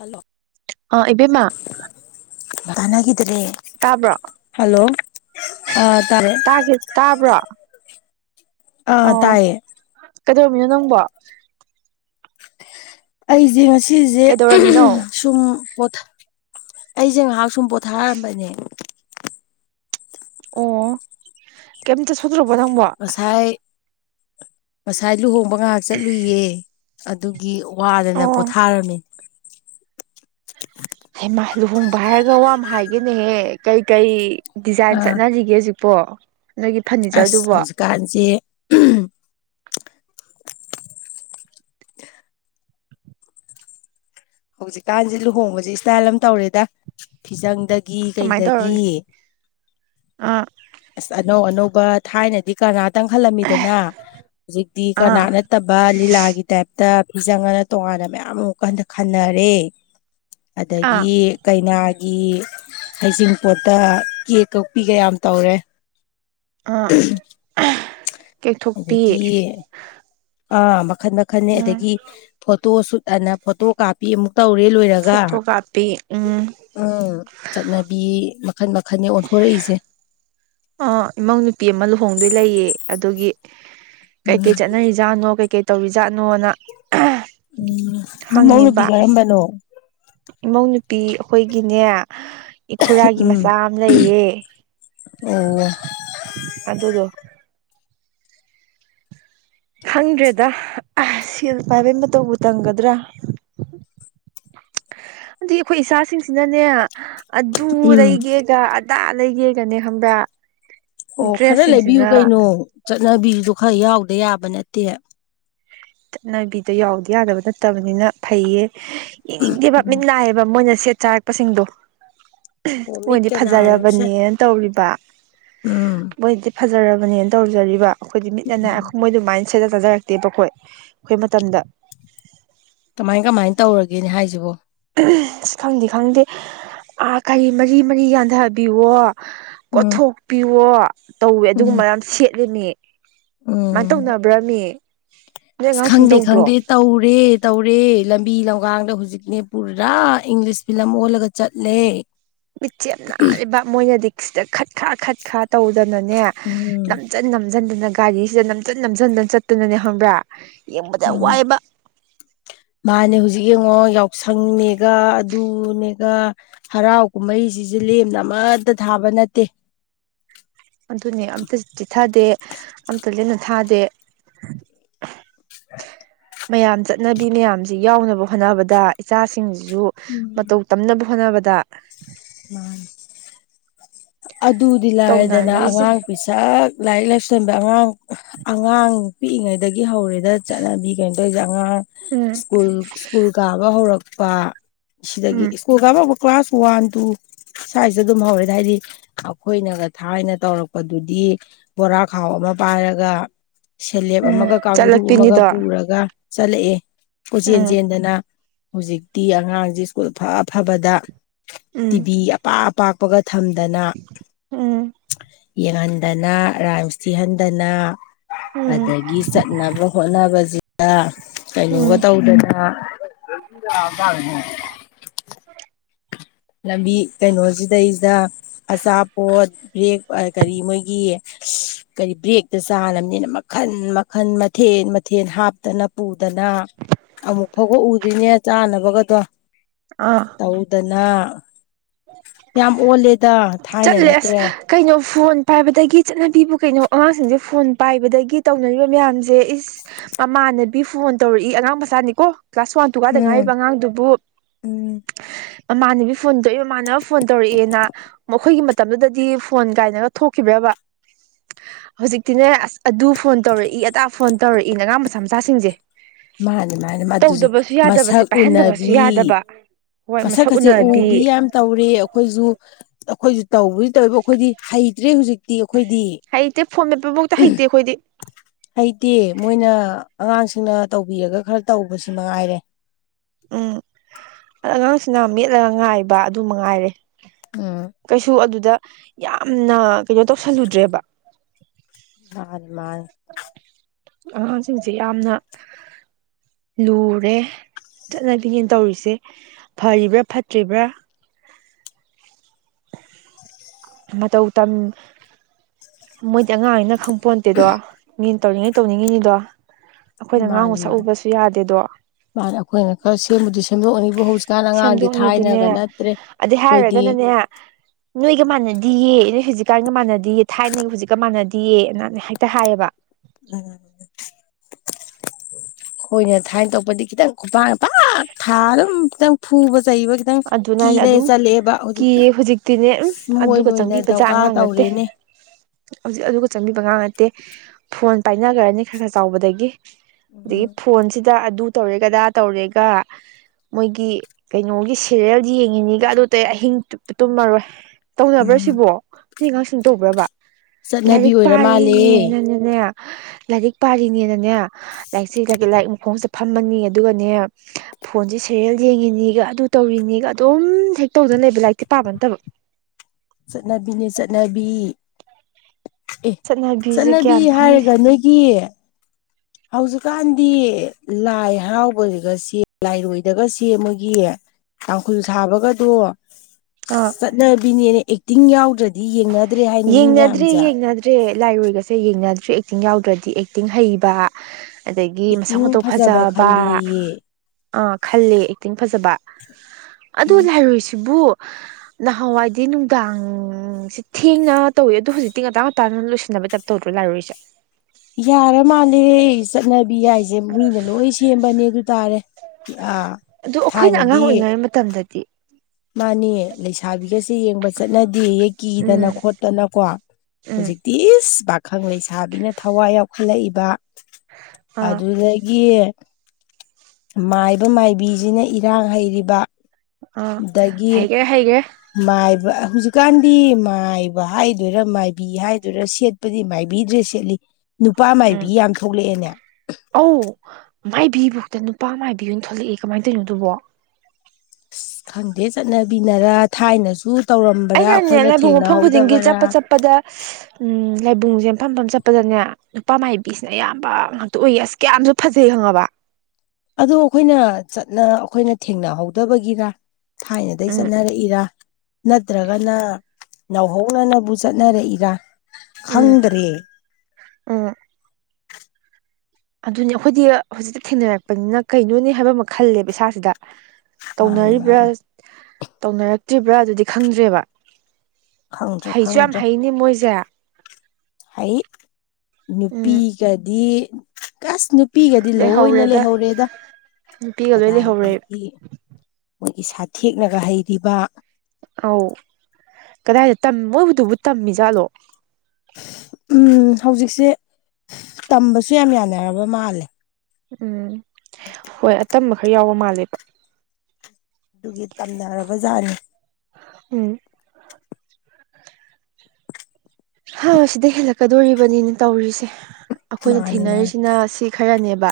Hello ꯑ ꯏꯕꯦꯝꯃ ꯇꯥꯟꯅꯒꯤꯗ꯭ꯔꯦ ꯇꯥꯕ꯭ꯔꯣ ꯍꯂꯣ ꯑꯥ ꯇꯥꯔꯦ ꯇꯥꯒꯦ ꯇꯥꯕ꯭ꯔꯣ ꯑꯥ ꯑꯣ ꯇꯥꯏꯌꯦ ꯀꯩꯗꯧꯔꯝꯃꯤꯅꯣ ꯅꯪꯕꯣ ꯑꯩꯁꯦ ꯉꯁꯤꯁꯦ ꯀꯩꯗꯧꯔꯝꯃꯤꯅꯣ ꯁꯨꯝ ꯄꯣꯊꯥ ꯑꯩꯁꯦ ꯉꯥꯏꯍꯥꯛ ꯁꯨꯝ ꯄꯣꯊꯥꯔꯝꯕꯅꯦ ꯑꯣ ꯀꯩꯝꯇ ꯊꯣꯛꯇ꯭ꯔꯕꯣ ꯅꯪꯕꯣ ꯉꯁꯥꯏ ꯉꯁꯥꯏ ꯂꯨꯍꯣꯡꯕ ꯉꯥꯏꯍꯥꯛ ꯆꯠꯂꯨꯏꯌꯦ ꯑꯗꯨꯒꯤ ꯋꯥꯗꯅ ꯑꯣ ꯄꯣꯊꯥꯔꯝꯃꯤ ꯍꯩꯃꯥ ꯂꯨꯍꯣꯡꯕ ꯍꯥꯏꯔꯒ ꯋꯥ ꯑꯃ ꯍꯥꯏꯒꯦꯅꯦꯍꯦ ꯀꯩ ꯀꯩ ꯗꯤꯖꯥꯏꯟ ꯑꯥ ꯆꯠꯅꯔꯤꯒꯦ ꯍꯧꯖꯤꯛ ꯕꯣ ꯑꯁ ꯍꯧꯖꯤꯛꯀꯥꯟꯁꯦ ꯑꯍꯝ ꯍꯧꯖꯤꯛꯀꯥꯟꯁꯦ ꯂꯨꯍꯣꯡꯕꯁꯦ ꯏꯁꯇꯥꯏꯜ ꯑꯃ ꯇꯧꯔꯦꯗ ꯐꯤꯖꯪꯗꯒꯤ ꯀꯃꯥꯏ ꯇꯧꯔꯒꯦ ꯀꯩꯗꯒꯤ ꯑꯥ ꯑꯁ ꯑꯅꯧ ꯑꯅꯧꯕ ꯊꯥꯏꯅꯗꯤ ꯀꯔꯅꯥꯠ ꯇꯪ ꯈꯜꯂꯝꯃꯤꯗꯅ ꯍꯧꯖꯤꯛꯇꯤ ꯑꯥ ꯀꯔꯅꯥꯠ ꯅꯠ ꯅꯠꯇꯕ ꯂꯤꯂꯥꯒꯤ ꯇꯥꯏꯞꯇ ꯐꯤꯖꯪꯑꯥꯅ ꯇꯣꯉꯥꯟꯅ ꯃꯌꯥꯝ ꯑꯃꯨꯛꯀ ꯈꯟꯅꯔꯦ ꯑꯥ ꯑꯗꯒꯤ ꯀꯩꯅꯥꯒꯤ ꯍꯩꯖꯤꯡꯄꯣꯠꯇ ꯀꯦꯛ ꯀꯛꯄꯤꯒ ꯌꯥꯝ ꯇꯧꯔꯦ ꯑꯥ [unintelligible] ꯀꯦꯛꯊꯣꯛꯄꯤ ꯑꯗꯒꯤ ꯑꯥ ꯃꯈꯟ ꯃꯈꯟꯅꯦ ꯎꯝ ꯑꯗꯒꯤ ꯐꯣꯇꯣ ꯁꯨꯠ ꯑꯅ ꯐꯣꯇꯣ ꯀꯥꯞꯄꯤ ꯑꯃꯨꯛ ꯇꯧꯔꯦ ꯂꯣꯏꯔꯥꯒ ꯐꯣꯇꯣ ꯀꯥꯞꯄꯤ ꯎꯝ ꯎꯝ ꯆꯠꯅꯕꯤ ꯃꯈꯜ ꯃꯈꯜꯅꯦ ꯑꯣꯟꯊꯣꯔꯛꯏꯁꯦ ꯑꯣ ꯏꯃꯧ ꯅꯨꯨꯄꯤ ꯑꯃ ꯂꯨꯍꯣꯡꯗꯣꯏ ꯂꯩꯌꯦ ꯑꯗꯨꯒꯤ ꯎꯝ ꯀꯩꯀꯩ ꯆꯠꯅꯔꯤꯖꯥꯠꯅꯣ ꯀꯩꯀꯩ ꯇꯧꯔꯤꯖꯥꯠꯅꯣꯅ ꯎꯝ ꯅꯃꯧ ꯅꯨꯕꯤ ꯍꯪꯉꯤꯕ ꯑꯁ ꯀꯔꯝꯕꯅꯣ ꯏꯃꯧ ꯅꯨꯨꯄꯤ ꯑꯩꯈꯣꯏꯒꯤꯅꯦ ꯏꯈꯨꯔꯥꯒꯤ ꯎꯝ ꯃꯆꯥ ꯑꯃ ꯂꯩꯌꯦ ꯑꯣ ꯑꯗꯨꯗꯣ ꯈꯪꯗ꯭ꯔꯦꯗ ꯑꯥ ꯁꯦꯜ ꯄꯥꯏꯕꯩ ꯃꯇꯧꯕꯨ ꯇꯝꯒꯗ꯭ꯔꯥ ꯑꯗꯨꯏ ꯑꯩꯈꯣꯏ ꯏꯆꯥꯁꯤꯡꯁꯤꯅꯅꯦ ꯑꯗꯨ ꯎꯝ ꯂꯩꯒꯦꯒ ꯑꯗꯥ ꯂꯩꯒꯦꯒꯅꯦ ꯈꯪꯕ꯭ꯔꯥ ꯑꯣ ꯈꯔ ꯂꯩꯕꯤꯌꯨ ꯗ꯭ꯔꯦꯁꯁꯤꯡꯁꯤꯅ ꯀꯩꯅꯣ ꯆꯠꯅꯕꯤꯗꯣ ꯈꯔ ꯌꯥꯎꯗ ꯌꯥꯕ ꯅꯠꯇꯦ ꯆꯠꯅꯕꯤꯗꯣ ꯌꯥꯎꯗ ꯌꯥꯗꯕ ꯅꯠꯇꯕꯅꯤꯅ ꯐꯩꯌꯦ ꯌꯦꯝꯡꯅꯤꯡꯗꯦꯕ ꯎꯝ ꯃꯤꯠ ꯅꯥꯏꯌꯦꯕ ꯃꯣꯏꯅ ꯁꯦꯠ ꯆꯥꯔꯛꯄꯁꯤꯡꯗꯣ ꯑꯍꯝ ꯑꯣ ꯃꯣꯏꯗꯤ ꯃꯤꯠꯀ ꯅꯥꯔꯨꯕꯁꯦ ꯐꯖꯔꯕꯅꯦꯅ ꯇꯧꯔꯤꯕ ꯎꯝ ꯃꯣꯏꯗꯤ ꯐꯖꯔꯕꯅꯦꯅ ꯇꯧꯖꯔꯤꯕ ꯑꯩꯈꯣꯏꯗꯤ ꯃꯤꯠ ꯌꯥꯝ ꯅꯥꯏ ꯑꯩꯈꯣꯏ ꯃꯣꯏꯗꯣꯃꯥꯏꯟ ꯁꯦꯠꯆ ꯆꯥꯖꯔꯛꯇꯦꯕ ꯑꯩꯈꯣꯏ ꯑꯩꯈꯣꯏ ꯃꯇꯝꯗ ꯀꯃꯥꯏ ꯀꯃꯥꯏ ꯇꯧꯔꯒꯦꯅꯦ ꯍꯥꯏꯁꯤꯕꯣ ꯑꯍꯝ ꯑꯁ ꯈꯪꯗꯦ ꯈꯪꯗꯦ ꯀꯔꯤ ꯃꯔꯤ ꯃꯔꯤ ꯌꯥꯟꯘꯕꯤꯋꯣ ꯎꯝ ꯀꯣꯠꯊꯣꯛꯄꯤꯋꯣ ꯇꯧꯋꯦ ꯎꯝ ꯑꯗꯨꯒꯨꯝꯕ ꯌꯥꯝ ꯁꯦꯠꯂꯦꯃꯤ ꯃꯥꯥꯏꯅ ꯎꯝ ꯇꯧꯅꯕ꯭ꯔꯃꯤ ꯑꯁ ꯈꯪꯗꯦ ꯈꯪꯗꯦ ꯇꯧꯔꯦ ꯇꯧꯔꯦ ꯂꯝꯕꯤ ꯂꯝꯒꯥꯡꯗ ꯍꯧꯖꯤꯛꯅꯦ ꯄꯨꯔꯥ ꯏꯪꯂꯤꯁ ꯐꯤꯂꯝ ꯑꯣꯜꯂꯒ ꯆꯠꯂꯦ ꯃꯤꯠꯆꯦ ꯌꯥꯝ ꯅꯥꯔꯦꯕ ꯃꯣꯏꯅꯗꯤ ꯁꯤꯗ ꯈꯠꯈꯥ ꯈꯠꯈꯥ ꯇꯧꯗꯅꯅꯦ ꯎꯝ ꯅꯝꯖꯟ ꯅꯝꯖꯟꯗꯅ ꯒꯥꯔꯤꯁꯤꯗ ꯅꯝꯖꯟ ꯅꯝꯖꯟꯗꯅ ꯆꯠꯇꯅꯅꯦ ꯈꯪꯕ꯭ꯔꯥ ꯌꯦꯡꯕꯗ ꯎꯝ ꯋꯥꯏꯕ ꯃꯥꯅꯦ ꯍꯧꯖꯤꯛ ꯌꯦꯡꯉꯣ ꯌꯥꯎꯁꯪꯅꯦꯒ ꯑꯗꯨꯅꯦꯒ ꯍꯔꯥꯎ ꯀꯨꯝꯍꯩꯁꯤꯁꯨ ꯂꯦꯝꯅ ꯑꯃꯠꯇ ꯊꯥꯕ ꯅꯠꯇꯦ ꯑꯗꯨꯅꯦ ꯑꯝꯇ ꯆꯤꯊꯗꯦ ꯑꯝꯇ ꯂꯦꯝꯅ ꯊꯥꯗꯦ [unintelligible] ꯃꯌꯥꯝ ꯆꯠꯅꯕꯤ ꯃꯌꯥꯝꯁꯤ ꯌꯥꯎꯅꯕ ꯍꯣꯠꯅꯕꯗ ꯏꯆꯥꯁꯤꯡꯁꯤꯁꯨ ꯃꯇꯧ ꯇꯝꯅꯕ ꯍꯣꯠꯅꯕꯗ ꯃꯅꯤ ꯑꯗꯨꯗꯤ ꯂꯥꯏꯗꯅ ꯇꯧꯅꯔꯤꯁꯦ ꯑꯉꯥꯡ ꯄꯤꯁꯛ ꯁꯛ ꯂꯥꯏꯔꯤꯛ ꯂꯥꯏ [unintelligible] ꯑꯉꯥꯡ ꯑꯉꯥꯡ ꯄꯤꯛꯏꯉꯩꯗꯒꯤ ꯍꯧꯔꯦꯗ ꯆꯠꯅꯕꯤ ꯀꯥꯏꯅ ꯇꯧꯔꯤꯁꯦ ꯑꯉꯥꯡ ꯎꯝ ꯀꯨꯜ ꯁ꯭ꯀꯨꯜ ꯀꯥꯕ ꯍꯧꯔꯛꯄ ꯎꯝ ꯁꯤꯗꯒꯤ ꯁ꯭ꯀꯨꯜ ꯀꯥꯕ ꯍꯧꯔꯛꯄ ꯀ꯭ꯂꯥꯁ ꯋꯥꯟ ꯇꯨ ꯁꯥꯏꯖꯤꯗ ꯑꯗꯨꯝ ꯍꯧꯔꯦ ꯍꯥꯏꯗꯤ ꯑꯩꯈꯣꯏꯅꯒ ꯊꯥꯏꯅ ꯇꯧꯔꯛꯄꯗꯨꯗꯤ ꯕꯣꯔꯥ ꯈꯥꯎ ꯑꯃ ꯄꯥꯏꯔꯒ ꯁꯦꯂꯦꯞ ꯎꯝ ꯑꯃꯒ ꯀꯥꯡꯒ‌꯭ꯔꯨ ꯑꯃꯒ ꯆꯠꯂꯛꯄꯤꯅꯤꯗꯣ ꯄꯨꯔꯒ ꯆꯠꯂꯛꯑꯦ ꯀꯣꯏꯆꯦꯟ ꯎꯝ ꯆꯦꯟꯗꯅ ꯍꯨꯖꯤꯛꯇꯤ ꯑꯉꯥꯡꯖꯦ ꯁ꯭ꯀꯨꯜ ꯐꯥ ꯐꯕꯗ ꯎꯝ ꯇꯤꯚꯤ ꯑꯄꯥꯛ ꯑꯄꯥꯛꯄꯒ ꯊꯝꯗꯅ ꯎꯝ ꯌꯦꯡꯍꯟꯗꯅ ꯔꯥꯏꯝꯁ ꯊꯤꯍꯟꯗꯅ ꯎꯝ ꯑꯗꯒꯤ ꯆꯠꯅꯕ ꯍꯣꯠꯅꯕꯖꯤꯗ ꯀꯩꯅꯣꯒ ꯎꯝ ꯇꯧꯗꯅ [unintelligible] [unintelligible] ꯂꯝꯕꯤ ꯀꯩꯅꯣꯖꯤꯗꯩꯖꯤꯗ ꯑꯆꯥꯄꯣꯠ ꯕ꯭ꯔꯦꯛ ꯑ ꯀꯔꯤ ꯃꯣꯏꯒꯤ [inaudible] ꯀꯔꯤ ꯕ꯭ꯔꯦꯛꯇ ꯆꯥꯅꯕꯅꯤꯅ ꯃꯈꯟ ꯃꯈꯟ ꯃꯊꯦꯟ ꯃꯊꯦꯟ ꯍꯥꯞꯇꯅ ꯄꯨꯗꯅ ꯑꯃꯨꯛ ꯐꯥꯎꯕ ꯎꯗ꯭ꯔꯤꯅꯦ ꯆꯥꯅꯕꯒꯗꯣ ꯑꯥ ꯇꯧꯗꯅ ꯌꯥꯝ ꯑꯣꯜꯂꯦꯗ ꯊꯥꯏ ꯆꯠꯂꯦ ꯑꯁ ꯀꯩꯅꯣ ꯐꯣꯟ ꯄꯥꯏꯕꯗꯒꯤ ꯆꯠꯅꯕꯤꯕꯨ ꯀꯩꯅꯣ ꯑꯉꯥꯡꯁꯤꯡꯁꯦ ꯐꯣꯟ ꯄꯥꯏꯕꯗꯒꯤ ꯇꯧꯅꯔꯤꯕ ꯃꯌꯥꯝꯁꯦ ꯁꯦ ꯏꯁ ꯃꯃꯥꯟꯅꯕꯤ ꯐꯣꯟ ꯇꯧꯔꯛꯏ ꯑꯉꯥꯡ ꯃꯆꯥꯅꯤꯀꯣ ꯀ꯭ꯂꯥꯁ ꯋꯥꯟ ꯇꯨ ꯀꯥꯗ ꯎꯝ ꯉꯥꯏꯔꯤꯕ ꯑꯉꯥꯡꯗꯨꯕꯨ ꯎꯝ ꯃꯃꯥꯟꯅꯕꯤ ꯐꯣꯟ ꯇꯧꯏ ꯃꯃꯥꯟꯅꯕ ꯐꯣꯟ ꯇꯧꯔꯛꯏꯑꯅ ꯃꯈꯣꯏꯒꯤ ꯃꯇꯝꯗꯨꯗꯗꯤ ꯐꯣꯟ ꯀꯥꯏꯅꯒ ꯊꯣꯛꯈꯤꯕ꯭ꯔꯕ ꯍꯧꯖꯤꯛꯇꯤꯅꯦ ꯑꯁ ꯑꯗꯨ ꯐꯣꯟ ꯇꯧꯔꯛꯏ ꯑꯗꯥ ꯐꯣꯟ ꯇꯧꯔꯛꯏꯅ ꯑꯉꯥꯡ ꯃꯆꯥ ꯃꯆꯥꯁꯤꯡꯁꯦ ꯃꯥꯅꯤ ꯃꯥꯅꯤ ꯃꯗꯨꯁꯨ ꯇꯧꯗꯕꯁꯨ ꯌꯥꯗꯕꯁꯦ ꯃꯁꯛ ꯄꯥꯏꯍꯟꯗꯕꯁꯨ ꯎꯅꯕꯤ ꯌꯥꯗꯕ ꯍꯣꯏ ꯃꯁꯛ ꯀꯁꯦ ꯎꯅꯕꯤ ꯎꯕꯤ ꯌꯥꯝ ꯇꯧꯔꯦ ꯑꯈꯣꯏꯖꯨ ꯑꯈꯣꯏꯖꯨ ꯇꯧꯕꯨꯗꯤ ꯇꯧꯋꯦꯕꯨ ꯑꯈꯣꯏꯗꯤ ꯍꯩꯇ꯭ꯔꯦ ꯍꯧꯖꯤꯛꯇꯤ ꯑꯈꯣꯏꯗꯤ ꯍꯩꯇꯦ ꯐꯣꯟ ꯃꯦꯠꯄꯕꯧꯗ ꯍꯩꯇꯦ ꯑꯈꯣꯏꯗꯤ ꯍꯩꯇꯦ ꯃꯣꯏꯅ ꯑꯉꯥꯡꯁꯤꯡꯅ ꯇꯧꯕꯤꯔꯒ ꯈꯔ ꯇꯧꯕꯁꯤ ꯃꯉꯥꯏꯔꯦ ꯎꯝ ꯑꯗ ꯑꯉꯥꯡꯁꯤꯅ ꯃꯦꯠꯂꯒ ꯉꯥꯏꯕ ꯑꯗꯨꯃꯉꯥꯏꯔꯦ ꯎꯝ ꯀꯩꯁꯨ ꯑꯗꯨꯗ ꯌꯥꯝꯅ ꯀꯩꯅꯣ ꯇꯧꯁꯜꯂꯨꯗ꯭ꯔꯦꯕ ꯃꯥꯅꯤ ꯃꯥꯅꯤ ꯑꯉꯥꯡꯁꯤꯡꯁꯦ ꯌꯥꯝꯅ ꯂꯨꯔꯦ ꯆꯠꯅꯕꯤꯅꯦꯅ ꯇꯧꯔꯤꯁꯦ ꯐꯥꯔꯤꯕ꯭ꯔꯥ ꯐꯠꯇ꯭ꯔꯤꯕ꯭ꯔꯥ ꯃꯇꯧ ꯇꯝ ꯃꯣꯏꯗꯤ ꯑꯉꯥꯡꯅꯤꯅ ꯈꯪꯄꯣꯟꯇꯦꯗꯣ ꯃꯤꯟ ꯇꯧꯔꯤꯉꯩ ꯇꯧꯅꯤꯡꯉꯤꯅꯤꯗꯣ ꯑꯈꯣꯏꯅ ꯉꯥꯡꯉꯨ ꯁꯛꯎꯕꯁꯨ ꯌꯥꯗꯦꯗꯣ ꯃꯥꯅꯦ ꯑꯈꯣꯏꯅ ꯈꯔ ꯁꯦꯝꯕꯨꯗꯤ ꯁꯦꯝꯗꯣꯛꯑꯅꯤꯕꯨ ꯍꯧꯖꯤꯛ ꯁꯦꯝꯗꯣꯛꯑꯅꯤꯕꯨꯅꯦ ꯑꯗꯩ ꯑꯩꯈꯣꯏꯗꯤ ꯍꯥꯏꯔꯨꯒꯅꯅꯦ ꯅꯣꯏꯒ ꯃꯥꯟꯅꯗꯤꯌꯦ ꯅꯣꯏ ꯍꯧꯖꯤꯛꯀꯥꯟꯒ ꯃꯥꯟꯅꯗꯤꯌꯦ ꯊꯥꯏꯅꯒꯤ ꯍꯧꯖꯤꯛꯀ ꯃꯥꯟꯅꯗꯤꯌꯦ ꯑꯥꯅ ꯍꯦꯛꯇ ꯍꯥꯏꯌꯦꯕ ꯎꯝ ꯑꯈꯣꯏꯅ ꯊꯥꯏꯅ ꯇꯧꯕꯗꯤ ꯈꯤꯇꯪ ꯈꯨꯄꯥꯛꯅ ꯄꯥꯛ ꯊꯥ ꯑꯗꯨꯝ ꯈꯤꯇꯪ ꯐꯨꯕ ꯆꯩꯕ ꯈꯤꯇꯪ ꯑꯗꯨꯅ ꯑꯩꯅ ꯀꯤꯅꯩ ꯑꯗꯨꯝ ꯆꯠꯂꯛꯑꯦꯕ ꯍꯧꯖꯤꯛꯇꯤ ꯀꯤꯌꯦ ꯍꯧꯖꯤꯛꯇꯤꯅꯦ ꯎꯝ ꯃꯣꯏ ꯑꯗꯨꯒ ꯑꯣꯏꯅ ꯆꯪꯕꯤꯕꯖꯥ ꯗꯝꯀꯥ ꯑꯉꯥꯡ ꯅꯠꯇꯦ ꯇꯧꯔꯦꯅꯦ ꯍꯧꯖꯤꯛ ꯑꯗꯨꯒ ꯆꯪꯕꯤꯕ ꯑꯉꯥꯡ ꯅꯠꯇꯦ ꯐꯣꯟ ꯄꯥꯏꯅꯒ꯭ꯔꯅꯤ ꯈꯔ ꯈꯔ ꯆꯥꯎꯕꯗꯒꯤ ꯑꯗꯒꯤ ꯎꯝ ꯐꯣꯟꯁꯤ ꯑꯗꯨ ꯇꯧꯔꯦꯗꯥ ꯇꯧꯔꯦ ꯃꯣꯏꯒꯤ ꯀꯩꯅꯣꯁꯤ ꯁꯦꯔꯌꯦꯜꯗꯤ ꯌꯦꯡꯉꯤꯅꯤꯒ ꯑꯗꯨ ꯇꯩ ꯑꯍꯤꯡ ꯇꯨꯝꯃꯔꯣꯏ ꯇꯧꯅꯕ꯭ꯔꯥ ꯎꯝ ꯁꯤꯕꯣ ꯅꯣꯏꯉꯥꯡ ꯁꯨꯝ ꯇꯧꯕ꯭ꯔꯕ ꯆꯠꯅꯕꯤ ꯂꯥꯏꯔꯤꯛ ꯑꯣꯏꯔ ꯃꯥꯜꯂꯦ ꯄꯥꯔꯦꯅꯦꯅ ꯅꯦ ꯂꯥꯏꯔꯤꯛ ꯄꯥꯔꯤꯅꯦꯅꯅꯦ ꯂꯥꯏꯔꯤꯛꯁꯤ ꯂꯥꯏꯔꯤꯛ ꯃꯈꯣꯡꯁꯦ ꯐꯝꯃꯅꯤ ꯑꯗꯨꯒꯅꯦ ꯐꯣꯟꯁꯦ ꯁꯦꯔꯤꯌꯦꯜ ꯌꯦꯡꯉꯤꯅꯤꯒ ꯑꯗꯨ ꯇꯧꯔꯤꯅꯦꯒ ꯑꯗꯨꯝ ꯍꯦꯛ ꯇꯧꯗꯅ ꯂꯩꯕ ꯂꯥꯏꯔꯤꯛꯇꯤ ꯄꯥꯕ ꯅꯠꯇꯕ ꯆꯠꯅꯕꯤꯅꯦ ꯆꯠꯅꯕꯤ ꯑꯦ ꯆꯠꯅꯕꯤꯁꯦ ꯆꯠꯅꯕꯤ ꯒ꯭ꯌꯥꯟ ꯈꯪꯗꯦ ꯍꯥꯏꯔꯒ ꯅꯣꯏꯒꯤ ꯍꯧꯖꯤꯛꯀꯥꯟꯗꯤ ꯂꯥꯏ ꯍꯔꯥꯎꯕꯒꯁ ꯂꯥꯏꯔꯣꯏꯗꯒꯁ ꯃꯣꯏꯒꯤ ꯇꯥꯡꯈꯨꯜ ꯁꯥꯕꯒꯗꯣ ꯑꯥ ꯆꯠꯅꯕꯤꯅꯦꯅ ꯑꯦꯛꯇꯤꯡ ꯌꯥꯎꯗ꯭ꯔꯗꯤ ꯌꯦꯡꯅꯗ꯭ꯔꯦ ꯍꯥꯏꯅꯤ ꯃꯤ ꯌꯦꯡꯅꯗ꯭ꯔꯦ ꯃꯌꯥꯝꯁꯦ [unintelligible] ꯂꯥꯏꯔꯣꯏꯒꯁꯦ ꯌꯦꯡꯅꯗ꯭ꯔꯦ ꯑꯦꯛꯇꯤꯡ ꯌꯥꯎꯗ꯭ꯔꯗꯤ ꯑꯦꯛꯇꯤꯡ ꯍꯩꯕ ꯑꯗꯒꯤ ꯃꯁꯛ ꯑꯦꯛꯇꯤꯡ ꯃꯇꯧ ꯐꯖꯕ ꯈꯜꯂꯤꯌꯦ ꯑꯥ ꯈꯜꯂꯦ ꯑꯦꯛꯇꯤꯡ ꯐꯖꯕ ꯑꯣ ꯎꯝ ꯂꯥꯏꯔꯣꯏꯁꯤꯕꯨ ꯅꯍꯥꯟꯋꯥꯏꯗꯤ ꯅꯨꯡꯗꯥꯡ ꯁꯤ ꯊꯦꯡꯅ ꯇꯧꯋꯦ ꯑꯗꯣ ꯍꯧꯖꯤꯛꯇꯤꯉꯥꯟꯇꯥ ꯉꯥꯟꯇꯥ ꯂꯣꯏꯁꯤꯟꯅꯕ ꯇꯥꯏꯞ ꯇꯧꯗ꯭ꯔꯣ ꯂꯥꯏꯔꯣꯏꯁꯦ ꯌꯥꯔ ꯃꯥꯜꯂꯦ ꯆꯠꯅꯕꯤ ꯍꯥꯏꯁꯦ ꯃꯤꯅ ꯂꯣꯏ ꯁꯦꯝꯕꯅꯦ ꯑꯗꯨ ꯇꯔꯦ [unintelligible] ꯑꯗꯨ ꯑꯩꯈꯣꯏꯅ ꯑꯉꯥꯡ ꯑꯣꯏꯉꯩ ꯃꯇꯝꯗꯗꯤ ꯃꯥꯅꯤ ꯂꯩꯁꯥꯕꯤꯒꯁꯦ ꯌꯦꯡꯕ ꯆꯠꯅꯗꯦ ꯌꯦ ꯎꯝ ꯀꯤꯗꯅ ꯈꯣꯠꯇꯅꯀꯣ ꯎꯝ ꯍꯧꯖꯤꯛ ꯏꯤꯁ ꯄꯥꯈꯪ ꯂꯩꯁꯥꯕꯤꯅ ꯊꯋꯥꯏ ꯌꯥꯎꯈꯠꯂꯛꯏꯕ ꯑꯥ ꯑꯗꯨꯗꯨꯗꯒꯤ ꯃꯥꯏꯕ ꯃꯥꯏꯕꯤꯁꯤꯅ ꯏꯔꯥꯡ ꯍꯩꯔꯤꯕ ꯑꯥ ꯑꯗꯒꯤ ꯍꯩꯒ꯭ꯔꯦ ꯍꯩꯒ꯭ꯔꯦ ꯃꯥꯏꯕ ꯍꯧꯖꯤꯛꯀꯥꯟꯗꯤ ꯃꯥꯏꯕ ꯍꯥꯏꯗꯣꯏꯔꯥ ꯃꯥꯏꯕꯤ ꯍꯥꯏꯗꯣꯏꯔꯥ ꯁꯦꯠ ꯄꯗꯤ ꯃꯥꯏꯕꯤ ꯗ꯭ꯔꯦꯁ ꯁꯦꯠꯂꯤ ꯅꯨꯄꯥ ꯎꯝ ꯃꯥꯏꯕꯤ ꯌꯥꯝ ꯊꯣꯛꯂꯛꯑꯦꯅꯦ ꯑꯧ ꯃꯥꯏꯕꯤ ꯐꯥꯎꯗ ꯅꯨꯄꯥ ꯃꯥꯏꯕꯤ ꯑꯣꯏꯅ ꯊꯣꯛꯂꯛꯑꯦ ꯀꯃꯥꯏꯅ ꯇꯧꯔꯤꯅꯣ ꯑꯗꯨꯕꯣ ꯈꯪꯗꯦ ꯆꯠꯅꯕꯤꯅꯔ ꯊꯥꯏꯅꯁꯨ ꯇꯧꯔꯝꯕꯔꯥ ꯑꯩꯅꯅꯦ ꯑꯩꯈꯣꯏꯅ ꯂꯥꯏꯕꯨꯡ ꯃꯐꯝ ꯈꯨꯗꯤꯡꯒꯤ ꯊꯦꯡꯅꯍꯧꯗꯕꯔꯥ ꯆꯠꯄ ꯆꯠꯄꯗ ꯎꯝ ꯂꯥꯏꯕꯨꯡꯁꯦꯐꯝꯐꯝ ꯆꯠꯄꯗꯅꯦ ꯅꯨꯄꯥ ꯃꯥꯏꯕꯤꯁꯤꯅ ꯑꯌꯥꯝꯕ ꯉꯥꯛꯇ ꯎꯏ ꯑꯁ ꯀꯌꯥꯝꯁꯨ ꯐꯖꯩ ꯈꯪꯉꯕ ꯑꯗꯣ ꯑꯩꯈꯣꯏꯅ ꯆꯠꯅ ꯑꯩꯈꯣꯏꯅ ꯊꯦꯡꯅꯍꯧꯗꯕꯒꯤꯔ ꯊꯥꯏꯅꯗꯒꯤ ꯎꯝ ꯆꯠꯅꯔꯛꯏꯔꯥ ꯅꯠꯇ꯭ꯔꯒꯅ ꯅꯧꯍꯧꯅꯅꯕꯨ ꯆꯠꯅꯔꯛꯏꯔꯥ ꯎꯝ ꯈꯪꯗ꯭ꯔꯦ ꯎꯝ ꯑꯗꯨꯅꯤ ꯑꯩꯈꯣꯏꯗꯤ ꯍꯧꯖꯤꯛꯇꯤ ꯊꯦꯡꯅꯔꯛꯄꯅꯤꯅ ꯀꯩꯅꯣꯅꯦ ꯍꯥꯏꯕ ꯑꯃ ꯈꯜꯂꯦꯕ ꯏꯁꯥꯁꯤꯗ ꯃꯥꯅꯤ ꯇꯧꯅꯔꯤꯕ꯭ꯔꯥ ꯃꯥꯅꯤ ꯇꯧꯅꯔꯛꯇ꯭ꯔꯤꯕ꯭ꯔꯥ ꯑꯗꯨꯗꯤ ꯈꯪꯗ꯭ꯔꯦꯕ ꯈꯪꯗ꯭ꯔꯦ ꯍꯩꯁꯨ ꯌꯥꯝ ꯈꯪꯗ꯭ꯔꯦ ꯍꯩꯅꯤ ꯃꯣꯏꯁꯦ ꯍꯥꯏ ꯎꯝ ꯅꯨꯄꯤꯒꯗꯤ ꯀꯁ ꯅꯨ ꯅꯨꯄꯤꯒꯗꯤ ꯂꯣꯏꯅ ꯂꯩꯍꯧꯔꯦꯗ ꯅꯨꯄꯤꯒ ꯂꯣꯏ ꯂꯩꯍꯧꯔꯦ ꯀꯗꯥꯏꯗꯒꯤ ꯃꯣꯏꯒꯤ ꯁꯥꯊꯦꯛꯅꯒ ꯍꯩꯔꯤꯕ ꯑꯧ ꯀꯗꯥꯏꯗꯝ ꯃꯣꯏꯕꯨꯗꯨꯕꯨ ꯇꯝꯃꯤ ꯖꯥꯠꯂꯣ ꯎꯝ ꯍꯧꯖꯤꯛꯁꯦ ꯇꯝꯕꯁꯨ ꯌꯥꯝ ꯌꯥꯅꯔꯕ ꯃꯥꯜꯂꯦ ꯎꯝ ꯍꯣꯏ ꯑꯇꯝꯕ ꯈꯔ ꯌꯥꯎꯕ ꯃꯥꯜꯂꯦꯕ ꯑꯗꯨꯒꯤ ꯇꯝꯅꯔꯕ ꯖꯥꯠꯅꯤ ꯎꯝ ꯍꯥ ꯁꯤꯗꯩ ꯍꯦꯜꯂꯛꯀꯗꯣꯔꯤꯕꯅꯤꯅꯦ ꯇꯧꯔꯤꯁꯦ ꯑꯩꯈꯣꯏꯅ ꯃꯥꯅꯤ ꯃꯥꯅꯤ ꯊꯦꯡꯅꯔꯤꯁꯤꯅ ꯁꯤ ꯈꯔꯅꯦꯕ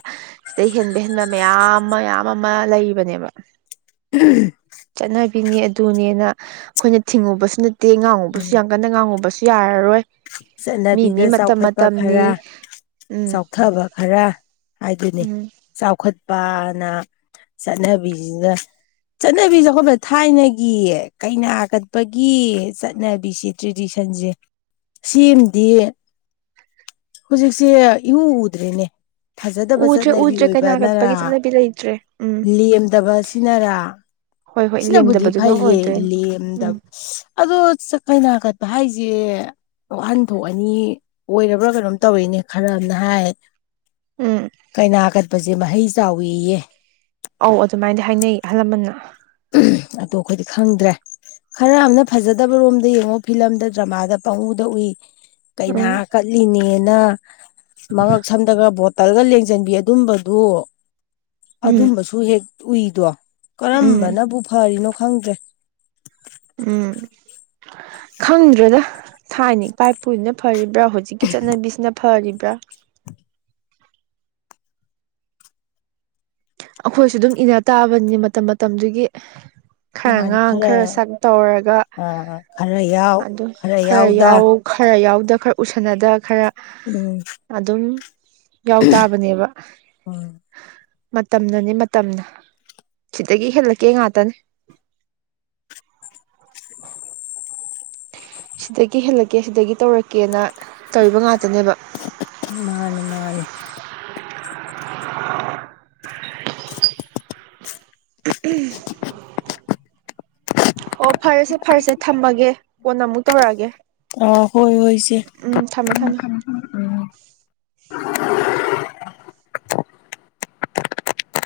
ꯁꯤꯗꯩ ꯍꯦꯟꯕ ꯍꯦꯟꯕ ꯃꯌꯥꯝ ꯃꯌꯥꯝ ꯑꯃ ꯂꯩꯔꯤꯕꯅꯦꯕ꯫ [unintelligible] ꯆꯠꯅꯕꯤꯅꯦ ꯑꯗꯨꯅꯦꯅ ꯑꯩꯈꯣꯏꯅ ꯊꯤꯡꯉꯨꯕꯁꯨ ꯅꯠꯇꯦ ꯉꯥꯡꯉꯨꯕꯁꯨ ꯎꯝ ꯌꯥꯝ ꯀꯟꯅ ꯉꯥꯡꯉꯨꯕꯁꯨ ꯌꯥꯔꯔꯣꯏ꯫ ꯃꯤ ꯃꯤ ꯆꯠꯅꯕꯤꯗ ꯃꯇꯝ ꯆꯥꯎꯈꯠꯄ ꯃꯇꯝꯅꯤ ꯈꯔ ꯎꯝ ꯆꯥꯎꯊꯕ ꯈꯔ ꯍꯥꯏꯗꯨꯅꯤ ꯎꯝ ꯆꯥꯎꯈꯠꯄꯅ ꯆꯠꯅꯕꯤꯁꯤꯗ ꯆꯠꯅꯕꯤꯁꯦ ꯆꯥꯎꯈꯠꯄ ꯊꯥꯏꯅꯒꯤ ꯀꯩꯅꯥ ꯀꯠꯄꯒꯤ ꯆꯠꯅꯕꯤꯁꯤ ꯇ꯭ꯔꯦꯗꯤꯁꯟꯁꯦ ꯁꯤꯑꯝꯗꯤ ꯍꯧꯖꯤꯛꯁꯦ ꯏꯎ ꯎꯗ꯭ꯔꯦꯅꯦ꯫ ꯐꯖꯗꯕ ꯎꯗ꯭ꯔꯦ ꯆꯠꯅꯕꯤ ꯎꯗ꯭ꯔꯦ ꯀꯩꯅꯥ ꯑꯣꯏꯕꯅꯔꯥ ꯀꯠꯄꯒꯤ ꯆꯠꯅꯕꯤ ꯂꯩꯇ꯭ꯔꯦ ꯎꯝ ꯂꯦꯝꯗꯕꯁꯤꯅꯔꯥ ꯍꯣꯏ ꯍꯣꯏ ꯁꯤꯅꯕꯨꯗꯤ ꯂꯦꯝꯗꯕꯗꯨꯅ ꯐꯩꯌꯦ ꯑꯣꯏꯗꯣꯏꯅꯤ ꯂꯦꯝꯗ ꯎꯝ ꯑꯗꯣ ꯀꯩꯅꯥ ꯀꯠꯄ ꯍꯥꯏꯁꯦ ꯋꯥꯍꯟꯊꯣꯛ ꯑꯅꯤ ꯑꯣꯏꯔꯕ꯭ꯔꯥ ꯀꯩꯅꯣꯝ ꯇꯧꯔꯤꯅꯦ ꯈꯔ ꯑꯝꯅ ꯍꯥꯏ ꯎꯝ ꯀꯩꯅꯥ ꯀꯠꯄꯁꯦ ꯃꯍꯩ ꯆꯥꯎꯋꯤꯌꯦ꯫ ꯑꯧ ꯑꯗꯨꯃꯥꯏꯗꯤ ꯍꯥꯏꯅꯩ ꯑꯍꯜ ꯂꯃꯟꯅ꯫ ꯑꯗꯨ ꯑꯩꯈꯣꯏꯗꯤ ꯈꯪꯗ꯭ꯔꯦ꯫ ꯈꯔ ꯑꯝꯅ ꯐꯖꯗꯕ ꯔꯣꯝꯗ ꯌꯦꯡꯉꯣ ꯐꯤꯂꯝꯗ ꯗ꯭ꯔꯃꯥꯗ ꯄꯪ ꯎꯗ ꯎꯏ꯫ ꯀꯩꯅꯥ ꯎꯝ ꯀꯠꯂꯤꯅꯦꯅ ꯃꯉꯛ ꯁꯝꯗꯒ ꯕꯣꯠ ꯇꯜꯒ ꯂꯦꯡꯁꯤꯟꯕꯤ ꯑꯗꯨꯝꯕꯗꯨ ꯎꯝ ꯑꯗꯨꯝꯕꯁꯨ ꯍꯦꯛ ꯎꯏꯗꯣ꯫ ꯎꯝ ꯀꯔꯝꯕꯅꯕꯨ ꯐꯔꯤꯅꯣ ꯈꯪꯗ꯭ꯔꯦ꯫ ꯎꯝ ꯈꯪꯗ꯭ꯔꯣꯗ ꯊꯥꯏꯅ ꯏꯄꯥꯏ ꯄꯨꯨꯁꯤꯅ ꯐꯔꯤꯕ꯭ꯔꯥ ꯍꯧꯖꯤꯛꯀꯤ ꯆꯠꯅꯕꯤꯁꯤꯅ ꯐꯔꯤꯕ꯭ꯔꯥ꯫ ꯑꯩꯈꯣꯏꯁꯨ ꯑꯗꯨꯝ ꯏꯅ ꯇꯥꯕꯅꯤꯅꯦ ꯃꯇꯝ ꯃꯇꯝꯗꯨꯒꯤ꯫ ꯈꯔ ꯉꯥꯡ ꯈꯔ ꯁꯛ ꯇꯧꯔꯒ ꯑ ꯈꯔ ꯌꯥꯎ ꯑꯗꯨꯝ ꯈꯔ ꯌꯥꯎꯗ ꯌꯥꯎ ꯈꯔ ꯌꯥꯎꯗ ꯈꯔ ꯎꯁꯟꯅꯗ ꯈꯔ ꯎꯝ꯫ ꯑꯗꯨꯝ ꯌꯥꯎ ꯇꯥꯕꯅꯦꯕ꯫ ꯎꯝ꯫ ꯃꯇꯝꯅꯅꯦ ꯃꯇꯝꯅ ꯁꯤꯗꯒꯤ ꯍꯦꯜꯂꯛꯀꯦ ꯉꯥꯛꯇꯅꯦ꯫ ꯁꯤꯗꯒꯤ ꯍꯦꯜꯂꯛꯀꯦ ꯁꯤꯗꯒꯤ ꯇꯧꯔꯛꯀꯦꯅ ꯇꯧꯏꯕ ꯉꯥꯛꯇꯅꯦꯕ꯫ ꯃꯥꯅꯦ ꯃꯥꯅꯦ꯫ [inaudible] [unintelligible] ꯑꯣ ꯐꯔꯁꯦ ꯐꯔꯁꯦ ꯊꯝꯃꯒꯦ ꯀꯣꯟꯅ ꯑꯃꯨꯛ ꯇꯧꯔꯛꯑꯒꯦ꯫ ꯑ ꯍꯣꯏ ꯍꯣꯏ ꯎꯝ ꯊꯝꯃꯦ ꯊꯝꯃꯦ꯫